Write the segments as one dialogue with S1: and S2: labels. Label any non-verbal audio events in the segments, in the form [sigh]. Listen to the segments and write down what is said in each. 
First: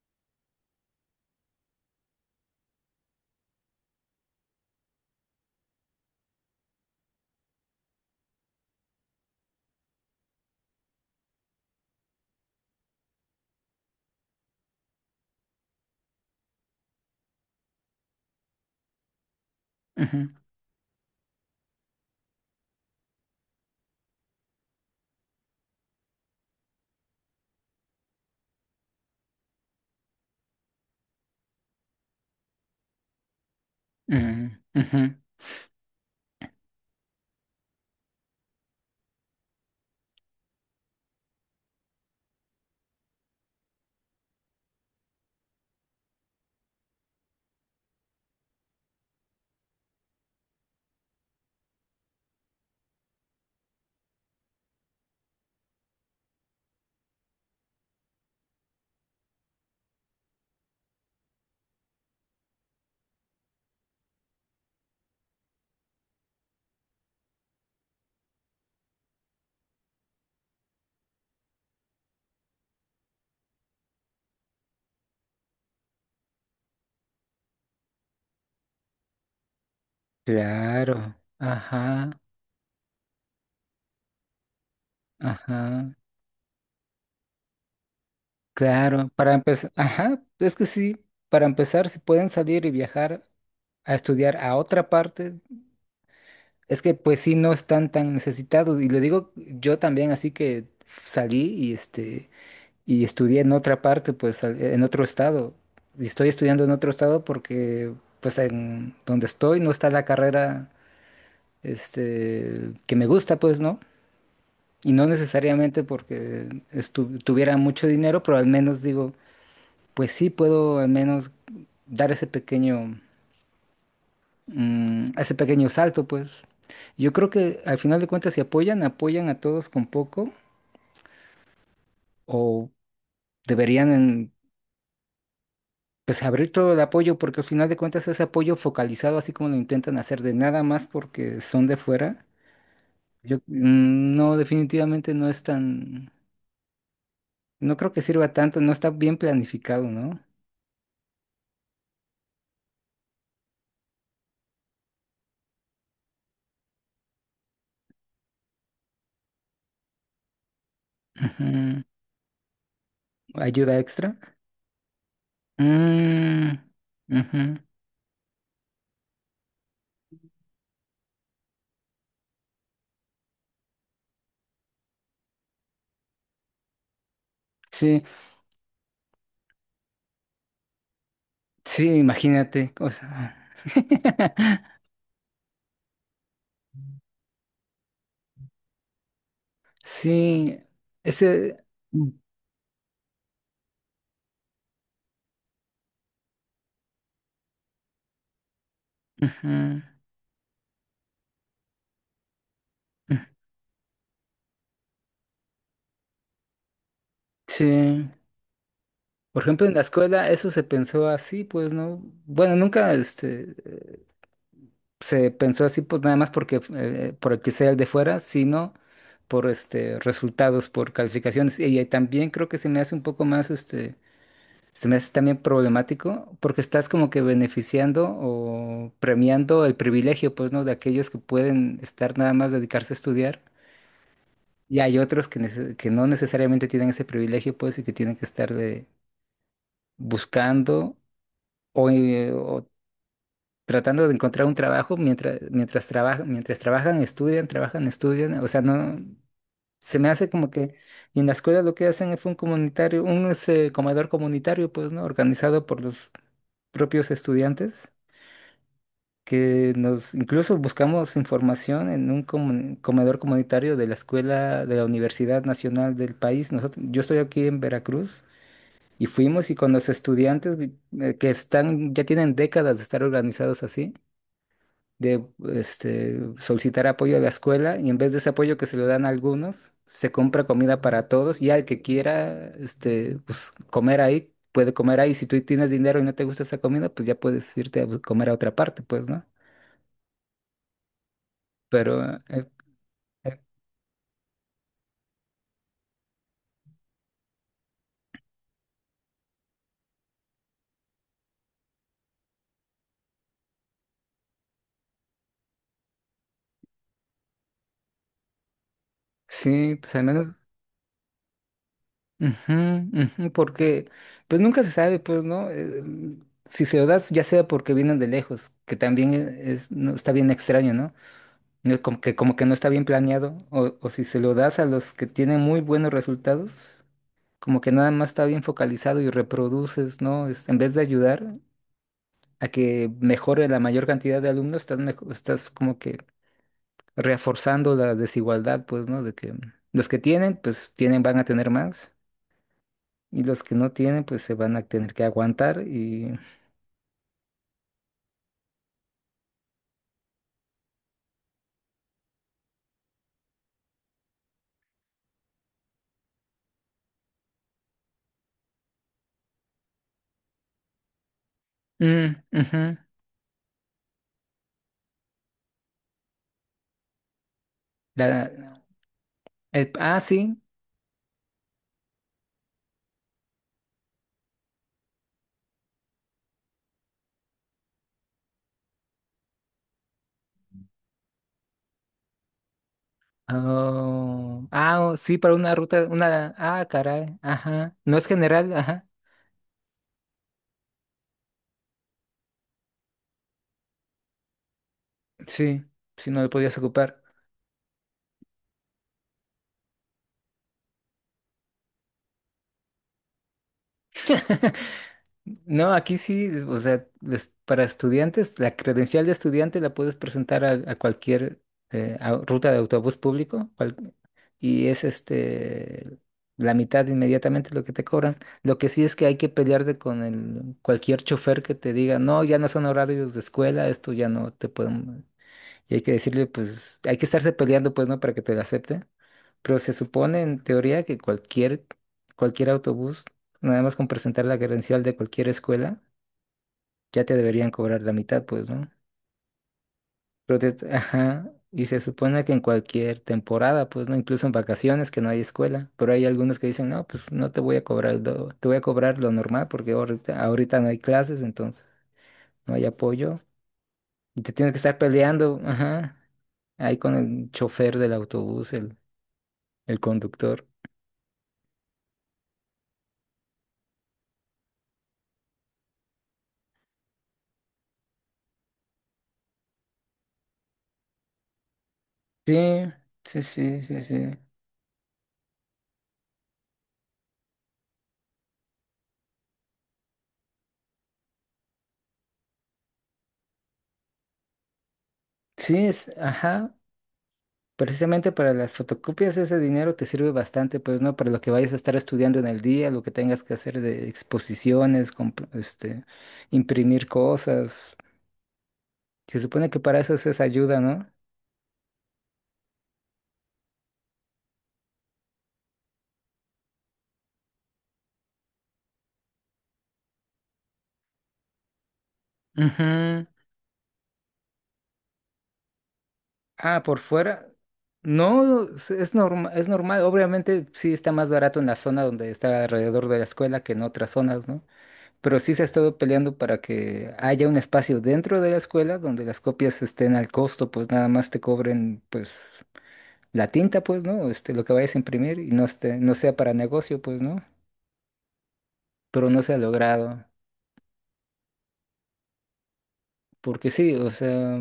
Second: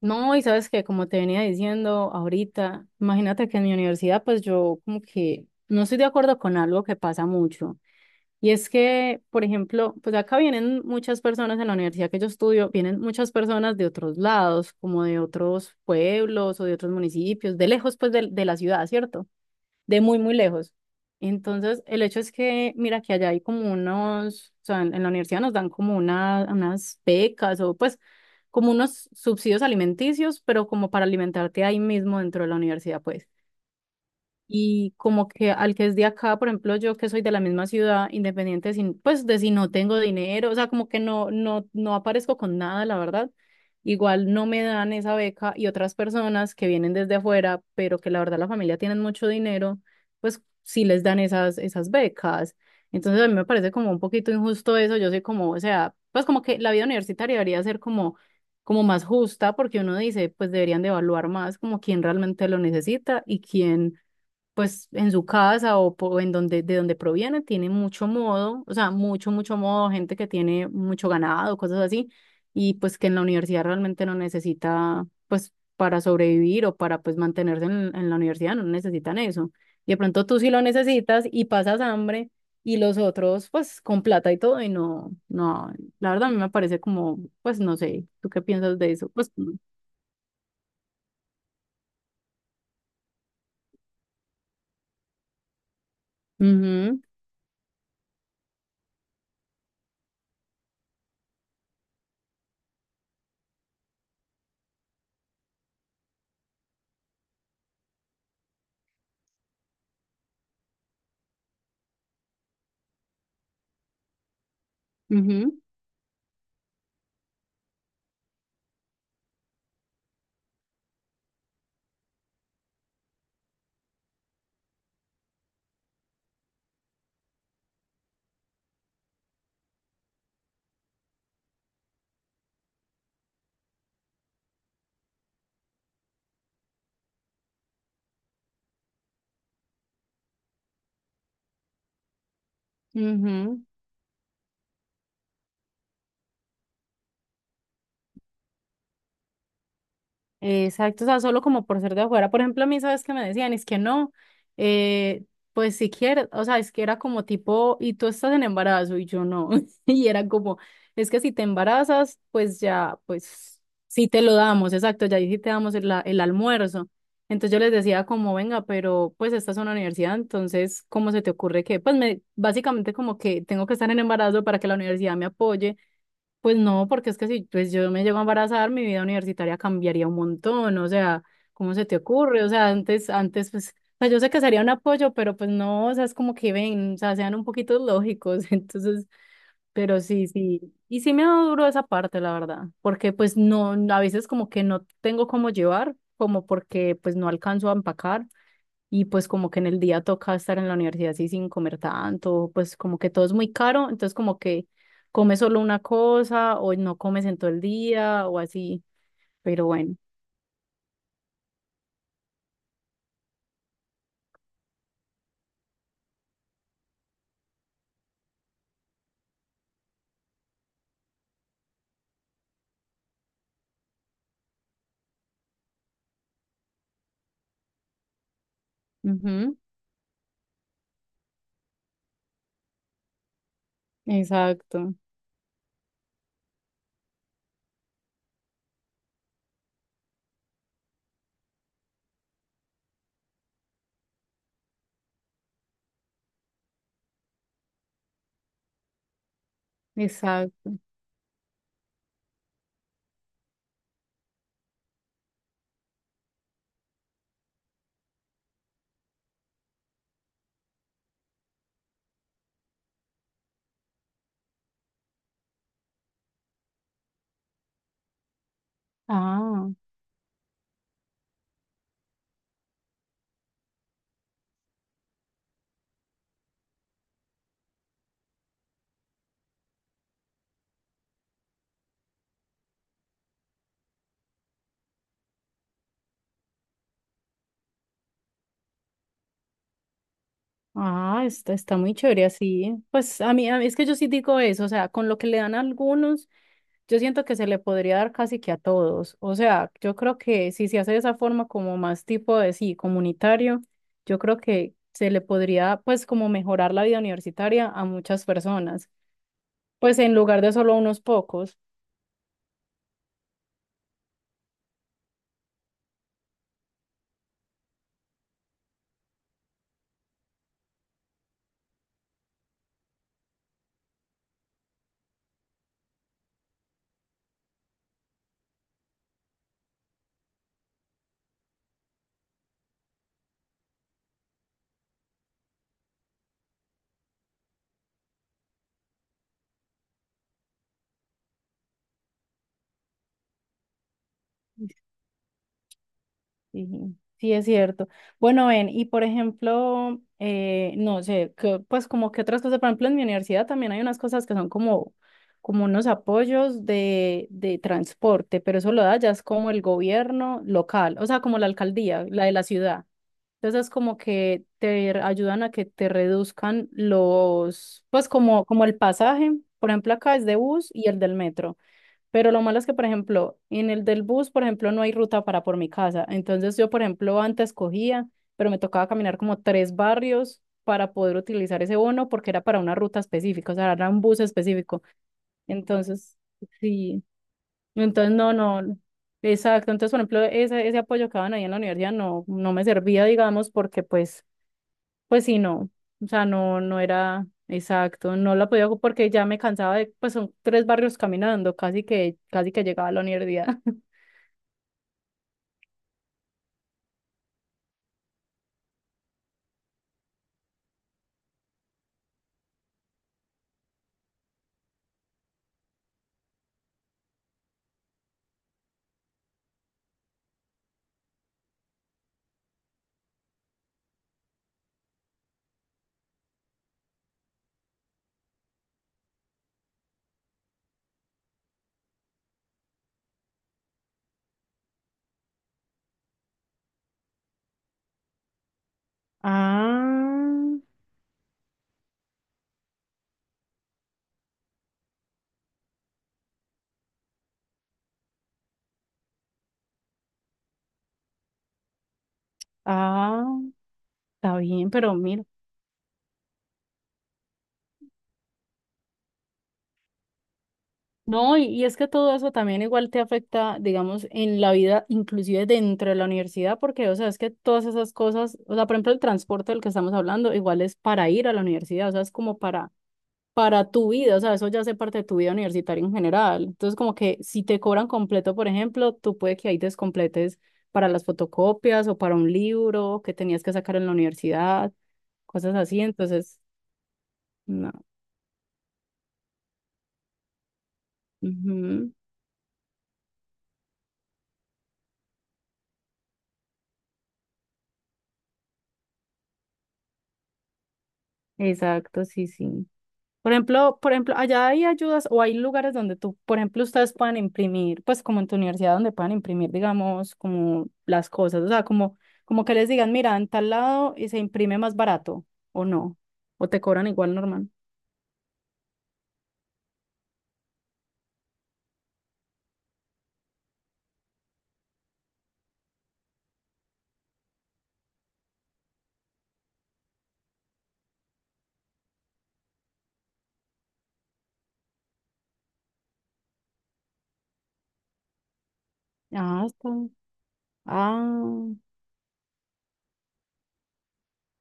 S1: No, y sabes que como te venía diciendo ahorita, imagínate que en mi universidad pues yo como que no estoy de acuerdo con algo que pasa mucho. Y es que, por ejemplo, pues acá vienen muchas personas en la universidad que yo estudio, vienen muchas personas de otros lados, como de otros pueblos o de otros municipios, de lejos pues de la ciudad, ¿cierto? De muy,
S2: Ujú,
S1: muy lejos. Entonces, el hecho es que, mira, que allá hay como unos, o sea, en la universidad nos dan como una, unas becas o pues como unos subsidios alimenticios, pero como para alimentarte ahí mismo dentro de la universidad, pues.
S2: ujú,
S1: Y
S2: ujú.
S1: como que al que es de acá, por ejemplo, yo que soy de la misma ciudad, independiente sin, pues de si no tengo dinero, o sea, como que no aparezco con nada, la verdad. Igual no me dan esa beca y otras personas que vienen desde afuera, pero que la verdad la familia tienen mucho dinero, pues sí les dan esas becas. Entonces a mí me parece como un poquito injusto eso. Yo soy como, o sea, pues como que la vida universitaria debería ser como como más justa, porque uno dice, pues deberían de evaluar más como quién realmente lo necesita y quién pues en su casa o, en donde, de donde proviene, tiene mucho modo, o sea, mucho, mucho modo, gente que tiene mucho ganado, cosas así, y pues que en la universidad realmente no necesita, pues para sobrevivir o para pues mantenerse en la universidad, no necesitan eso. Y de pronto tú sí lo
S2: Claro,
S1: necesitas y pasas
S2: ajá,
S1: hambre, y los otros pues con plata y todo y no, no,
S2: ajá,
S1: la verdad a mí me parece como, pues no sé, ¿tú qué piensas de eso?
S2: claro,
S1: Pues,
S2: para empezar, ajá, es que sí, para empezar, si pueden salir y viajar a estudiar a otra parte, es que
S1: ujú,
S2: pues sí no están tan necesitados, y le digo yo también, así que salí y estudié en otra parte, pues en otro estado, y estoy estudiando en otro estado porque pues en donde estoy no está la carrera, que me gusta, pues, ¿no? Y no
S1: ujú,
S2: necesariamente porque tuviera mucho dinero, pero al menos digo, pues sí puedo al menos dar ese pequeño salto, pues. Yo creo que al final de cuentas, si apoyan, apoyan a todos con poco, o deberían en- pues abrir todo el apoyo, porque al final de cuentas ese apoyo focalizado, así como lo intentan hacer de nada más porque son de fuera, yo
S1: ujú,
S2: no, definitivamente no es tan, no creo que sirva tanto, no está bien planificado, ¿no?
S1: exacto, o sea, solo como por ser de afuera. Por ejemplo, a mí, ¿sabes qué me decían? Es que no, eh, pues si quieres, o sea, es que era como tipo, y tú estás en embarazo y yo no. [laughs] Y era como, es que si te
S2: Ujú.
S1: embarazas, pues ya, pues
S2: ¿Ayuda
S1: sí
S2: extra?
S1: te lo damos, exacto, ya ahí sí te damos el, el
S2: Mm,
S1: almuerzo. Entonces yo
S2: ujú.
S1: les decía como, venga, pero pues esta es una universidad, entonces, ¿cómo se te ocurre que? Pues me, básicamente como que tengo que estar en embarazo para que la universidad me apoye, pues no, porque es que si pues yo
S2: Sí,
S1: me llego a embarazar, mi vida universitaria cambiaría un montón, o sea, ¿cómo se
S2: sí,
S1: te ocurre? O sea,
S2: imagínate. O
S1: antes,
S2: sea,
S1: antes, pues, o sea, yo sé que sería un
S2: [laughs]
S1: apoyo, pero pues no, o sea, es como que ven, o sea, sean un poquito lógicos, [laughs] entonces, pero sí,
S2: sí,
S1: sí, y sí me ha dado
S2: ese...
S1: duro esa
S2: ujú,
S1: parte, la verdad, porque pues no, a veces como que no tengo cómo llevar, como porque pues no alcanzo a empacar, y pues como que en el
S2: ujú.
S1: día toca estar en la universidad así sin comer tanto, pues como que todo
S2: Mm,
S1: es muy caro, entonces como que comes solo una cosa o no comes en todo el
S2: sí.
S1: día o así,
S2: Por ejemplo,
S1: pero
S2: en la
S1: bueno.
S2: escuela eso se pensó así, pues, ¿no? Bueno, nunca se pensó así pues, nada más porque por el que sea el de fuera, sino por este resultados, por calificaciones. Y, también creo que se me hace un poco más este Se me hace también problemático porque estás como que beneficiando o
S1: Ujú,
S2: premiando el privilegio, pues, ¿no? De aquellos que pueden estar nada más dedicarse a estudiar y
S1: exacto,
S2: hay otros que, que no necesariamente tienen ese privilegio, pues, y que tienen que estar buscando o tratando de encontrar un trabajo mientras trabajan, estudian, trabajan, estudian. O sea, no, se me hace como
S1: exacto.
S2: que y en la escuela lo que hacen es un comunitario, un ese, comedor comunitario, pues, ¿no? Organizado por los propios estudiantes que nos incluso buscamos información en un comedor comunitario de la escuela de la Universidad Nacional del país. Nosotros, yo estoy aquí en Veracruz y fuimos y
S1: Ah,
S2: con los estudiantes que están, ya tienen décadas de estar organizados así, de solicitar apoyo a la escuela y en vez de ese apoyo que se lo dan a algunos, se compra comida para todos y al que quiera pues, comer ahí. Puede comer ahí, si tú tienes dinero y no te gusta esa comida, pues ya puedes irte a comer a otra parte, pues, ¿no?
S1: ah, está, está
S2: Pero
S1: muy chévere
S2: eh,
S1: así. Pues
S2: Eh,
S1: a mí es que yo sí digo eso, o sea, con lo que le dan a algunos. Yo siento que se le podría dar casi que a todos. O sea, yo creo que si se hace de esa forma como más tipo de sí, comunitario, yo creo que se le podría pues como mejorar la vida universitaria a muchas personas,
S2: Sí, pues
S1: pues
S2: al
S1: en
S2: menos,
S1: lugar de solo a unos pocos.
S2: ujú, ujú, porque pues nunca se sabe, pues, ¿no? Si se lo das, ya sea porque vienen de lejos, que también es, no, está bien extraño, ¿no? No, Como que no está bien planeado, o si se lo das a los que tienen muy buenos resultados, como que nada más está bien focalizado y reproduces, ¿no? En vez de ayudar a que mejore la mayor cantidad de alumnos, estás como que reforzando la desigualdad, pues, ¿no? De que los que tienen, pues tienen, van a tener más. Y los que no tienen, pues se van a tener que aguantar y...
S1: Sí, sí, es cierto. Bueno, ven, y por ejemplo, no sé, que, pues como que otras cosas, por ejemplo, en mi universidad también hay unas cosas que son como, como unos apoyos de transporte, pero eso lo da ya es como el gobierno local, o sea, como la alcaldía,
S2: Mm,
S1: la de la
S2: ujú.
S1: ciudad. Entonces es como que te ayudan a que te reduzcan los, pues como,
S2: La-
S1: como el pasaje, por ejemplo,
S2: ah,
S1: acá es
S2: sí.
S1: de bus y el del metro. Pero lo malo es que, por ejemplo, en el del bus, por ejemplo, no hay ruta para por mi casa. Entonces yo, por ejemplo, antes cogía, pero me tocaba caminar como tres barrios para poder utilizar ese bono porque era para una ruta específica, o sea, era un bus
S2: Oh, ah,
S1: específico.
S2: oh, sí, para una ruta,
S1: Entonces,
S2: Ah,
S1: sí,
S2: caray, ajá. No es
S1: entonces no,
S2: general,
S1: no,
S2: ajá.
S1: exacto. Entonces, por ejemplo, ese apoyo que daban ahí en la universidad no, no me servía, digamos, porque pues pues sí,
S2: Sí,
S1: no, o
S2: si no
S1: sea,
S2: lo podías
S1: no, no
S2: ocupar.
S1: era exacto, no la podía porque ya me cansaba de, pues son tres barrios caminando, casi que llegaba a la universidad. [laughs]
S2: [laughs] No, aquí sí, o sea, para estudiantes, la credencial de estudiante la puedes presentar a cualquier ruta de autobús público y es la mitad inmediatamente lo que te cobran. Lo que sí es que hay que pelearte con cualquier chofer que te diga, no, ya no son horarios de escuela, esto ya no te pueden. Y hay que decirle, pues, hay que estarse peleando, pues, ¿no? Para que te la acepten. Pero se supone, en teoría, que cualquier autobús, nada más con presentar la credencial de cualquier escuela, ya te deberían cobrar la mitad, pues, ¿no? Pero
S1: Ah,
S2: [laughs] ajá, y se supone que en cualquier temporada, pues, ¿no? Incluso en vacaciones que no hay escuela. Pero hay algunos que dicen, no, pues, no te voy a cobrar, te voy a cobrar lo normal porque ahorita, ahorita no hay clases, entonces no hay apoyo.
S1: ah,
S2: Y te
S1: está
S2: tienes que
S1: bien,
S2: estar
S1: pero mira,
S2: peleando, ajá, ahí con el chofer del autobús, el conductor.
S1: no, y es que todo eso también igual te afecta, digamos, en la vida, inclusive dentro de la universidad, porque, o sea, es que todas esas cosas, o sea, por ejemplo, el transporte del que estamos hablando, igual es para ir a la universidad, o sea, es como
S2: Sí, sí, sí,
S1: para
S2: sí,
S1: tu
S2: sí.
S1: vida, o sea, eso ya hace parte de tu vida universitaria en general. Entonces, como que si te cobran completo, por ejemplo, tú puede que ahí descompletes para las fotocopias o para un libro que tenías que sacar en la universidad, cosas
S2: Sí,
S1: así. Entonces,
S2: ajá.
S1: no.
S2: Precisamente para las fotocopias ese dinero te sirve bastante, pues, ¿no? Para lo que vayas a estar
S1: Ujú.
S2: estudiando en el día, lo que tengas que hacer de exposiciones, imprimir cosas. Se supone que para eso es esa ayuda, ¿no?
S1: Exacto, sí, sí. Por ejemplo, allá hay ayudas o hay lugares donde tú, por ejemplo, ustedes puedan imprimir, pues como en tu universidad donde puedan imprimir, digamos, como las cosas, o sea, como, como que les digan,
S2: Ujú.
S1: mira, en tal lado y se imprime más barato, o no, o te
S2: Ah, por
S1: cobran igual
S2: fuera.
S1: normal.
S2: No, es normal. Obviamente sí está más barato en la zona donde está alrededor de la escuela que en otras zonas, ¿no? Pero sí se ha estado peleando para que haya un espacio dentro de la escuela donde las copias estén al costo, pues nada más te cobren pues la tinta, pues, ¿no? Lo que vayas a imprimir y no esté, no sea para negocio, pues, ¿no? Pero no se ha
S1: Ah, está.
S2: logrado,
S1: Ah, o
S2: porque sí, o sea,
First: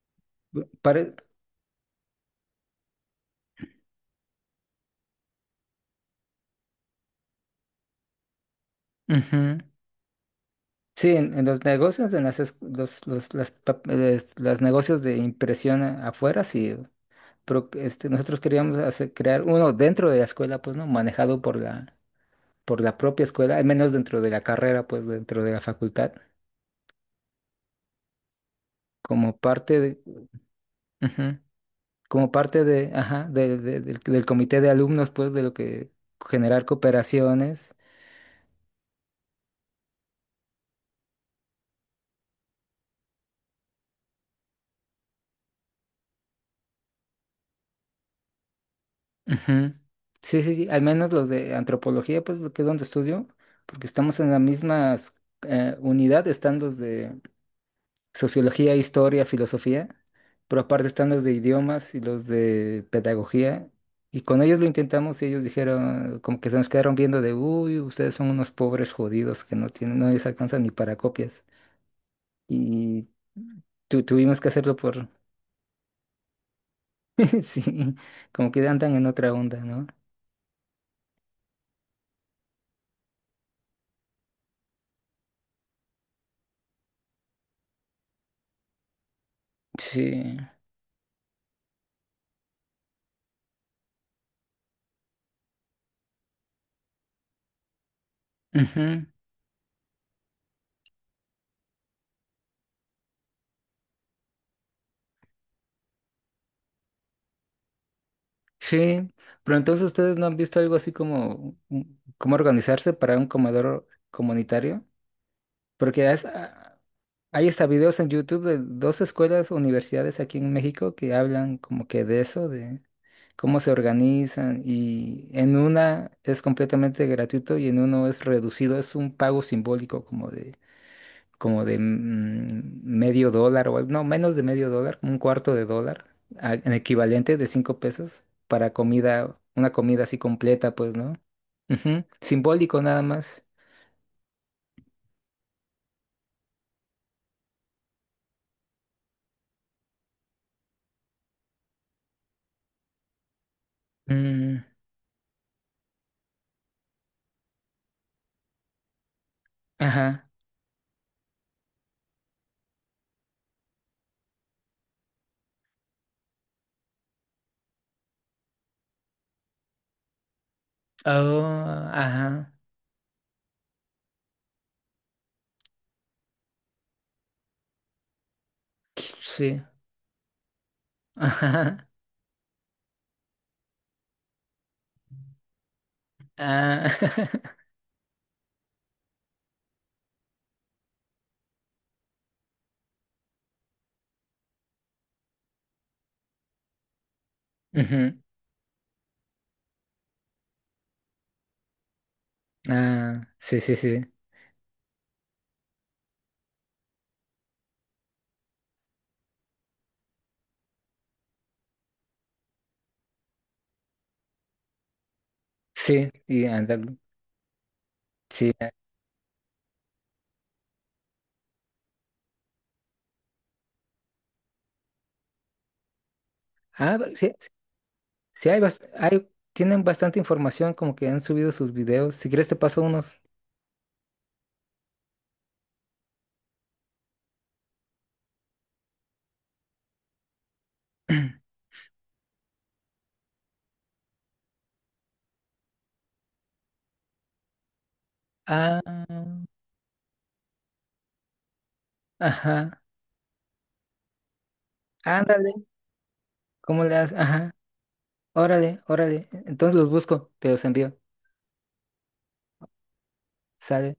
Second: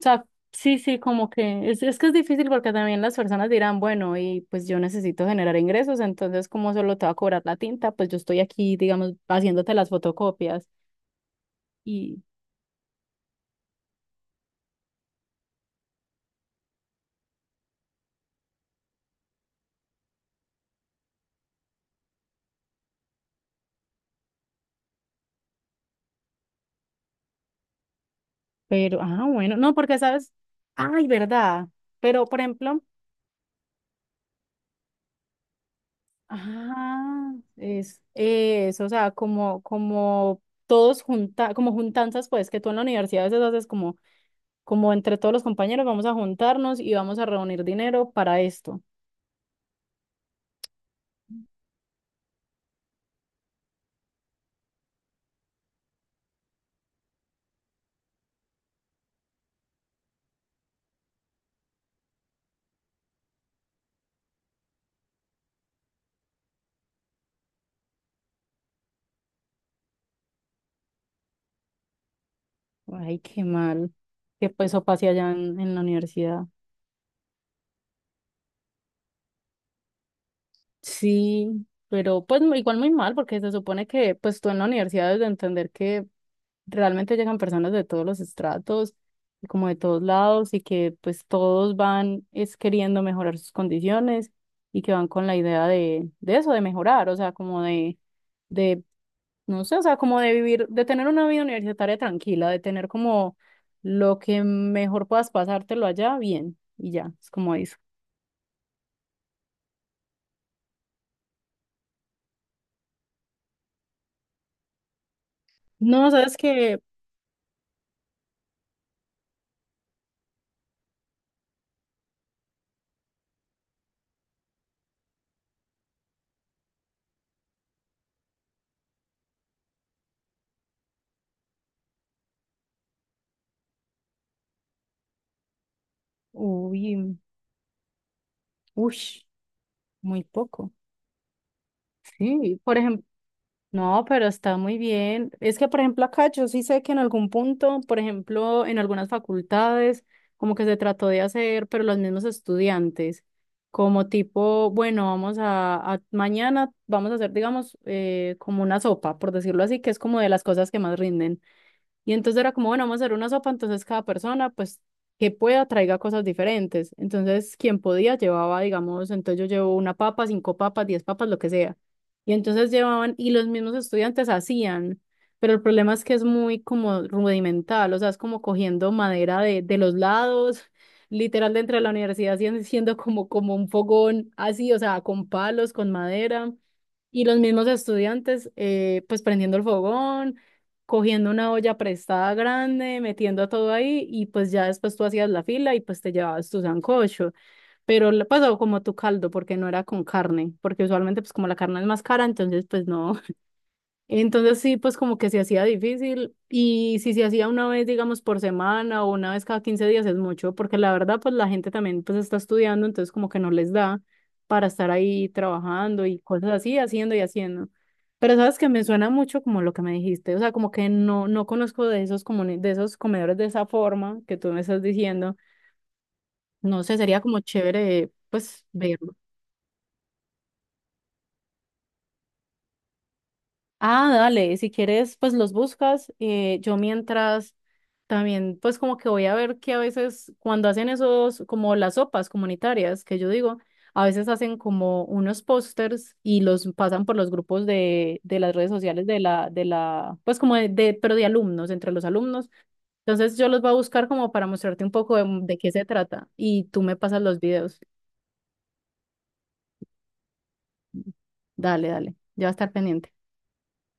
S1: sea, sí, sí,
S2: para
S1: como que es que es difícil porque también las personas dirán, bueno, y pues yo necesito generar ingresos, entonces como solo te va a cobrar la tinta, pues yo estoy aquí, digamos, haciéndote las fotocopias.
S2: Sí, en los negocios, en las, es- los- las, pa- les- las negocios de impresión afuera, sí, pero nosotros queríamos crear uno dentro de la escuela, pues, ¿no? Manejado por la propia escuela, al menos dentro de la carrera, pues dentro de la facultad,
S1: Pero, ah,
S2: como
S1: bueno, no,
S2: parte
S1: porque
S2: de,
S1: sabes, ay,
S2: ujú,
S1: verdad, pero
S2: como
S1: por
S2: parte
S1: ejemplo,
S2: de, ajá, del comité de alumnos, pues de lo que generar
S1: ah,
S2: cooperaciones.
S1: es eso, o sea, como, como todos junta, como juntanzas, pues, que tú en la universidad a veces haces como, como entre todos los compañeros vamos a juntarnos y vamos a reunir dinero para esto.
S2: Ujú. Sí, sí, sí, al menos los de antropología, pues que es donde estudio, porque estamos en la misma unidad, están los de sociología, historia, filosofía, pero aparte están los de idiomas y los de pedagogía. Y con ellos lo intentamos y ellos dijeron, como que se nos quedaron viendo de, uy, ustedes son unos pobres jodidos que no tienen, no les alcanzan ni para copias. Y
S1: Ay, qué mal,
S2: tuvimos que
S1: que pues
S2: hacerlo
S1: eso
S2: por,
S1: pase allá en la universidad.
S2: [laughs] sí, como que andan en otra onda, ¿no?
S1: Sí, pero pues igual muy mal, porque se supone que pues tú en la universidad debes de entender que realmente llegan personas de todos los estratos y como de todos
S2: Sí.
S1: lados y que pues todos van es queriendo mejorar sus condiciones y que van con la idea de eso, de mejorar, o sea, como de,
S2: Ujú,
S1: no sé, o sea, como de vivir, de tener una vida universitaria tranquila, de tener como lo que mejor puedas pasártelo allá, bien, y ya, es como eso.
S2: sí, pero entonces ustedes no han visto algo así como cómo organizarse para un comedor comunitario. Porque
S1: No, sabes que,
S2: hay hasta videos en YouTube de dos escuelas, universidades aquí en México que hablan como que de eso, de cómo se organizan y en una es completamente gratuito y en uno es reducido, es un pago simbólico como de, medio dólar o no, menos de medio dólar, como un cuarto de dólar, en
S1: uy,
S2: equivalente de 5 pesos para
S1: ush,
S2: comida, una comida así
S1: muy poco.
S2: completa, pues, ¿no? Ujú,
S1: Sí, por
S2: simbólico nada
S1: ejemplo,
S2: más.
S1: no, pero está muy bien. Es que, por ejemplo, acá yo sí sé que en algún punto, por ejemplo, en algunas facultades, como que se trató de hacer, pero los mismos estudiantes, como
S2: Mm,
S1: tipo, bueno, vamos a, mañana vamos a hacer, digamos, como una sopa, por decirlo así, que es como
S2: ajá.
S1: de las cosas que más rinden. Y entonces era como, bueno, vamos a hacer una sopa, entonces cada persona, pues, que pueda, traiga cosas diferentes. Entonces, quien podía llevaba, digamos, entonces yo llevo una papa, cinco papas, diez papas, lo que sea.
S2: Oh,
S1: Y
S2: ajá.
S1: entonces llevaban, y los mismos estudiantes hacían, pero el problema es que es muy como rudimental, o sea, es como cogiendo madera
S2: Sí.
S1: de los lados, [laughs] literal
S2: Ajá.
S1: dentro de la universidad, haciendo siendo como, como un fogón así, o sea, con palos, con madera.
S2: Ah.
S1: Y los
S2: [laughs]
S1: mismos estudiantes, pues prendiendo el fogón, cogiendo una olla prestada grande, metiendo todo ahí y pues ya después tú hacías la fila y pues te llevabas tu sancocho, pero
S2: Ujú,
S1: le pasó como tu caldo porque no era con carne, porque usualmente pues como la carne es más cara, entonces pues no,
S2: ah, sí, sí, sí.
S1: entonces sí, pues como que se hacía difícil y si se hacía una vez, digamos, por semana o una vez cada 15 días es mucho, porque la verdad, pues la gente también pues está estudiando, entonces como que no les da para estar ahí trabajando
S2: Sí,
S1: y
S2: y
S1: cosas así,
S2: anda.
S1: haciendo y haciendo. Pero
S2: Sí.
S1: sabes que me suena mucho como lo que me dijiste, o sea, como que no, no conozco de esos, de esos comedores de esa forma que tú me estás diciendo. No
S2: Ah,
S1: sé,
S2: pero
S1: sería
S2: sí,
S1: como
S2: sí,
S1: chévere,
S2: sí hay,
S1: pues, ver.
S2: tienen bastante información como que han subido sus videos. Si quieres te paso unos.
S1: Ah, dale, si quieres, pues los buscas. Yo mientras también, pues como que voy a ver que a veces cuando hacen esos, como las sopas comunitarias, que yo digo, a veces hacen como unos pósters y los pasan por los grupos de las redes sociales
S2: Ah,
S1: de la, pues como de, pero de alumnos, entre los alumnos.
S2: ajá.
S1: Entonces yo los voy a buscar como para mostrarte un poco
S2: Ándale.
S1: de qué se trata y tú
S2: ¿Cómo le
S1: me
S2: haces?
S1: pasas los
S2: Ajá.
S1: videos.
S2: Órale, órale. Entonces los busco, te los envío.
S1: Dale, dale, ya va a estar pendiente.
S2: Sale.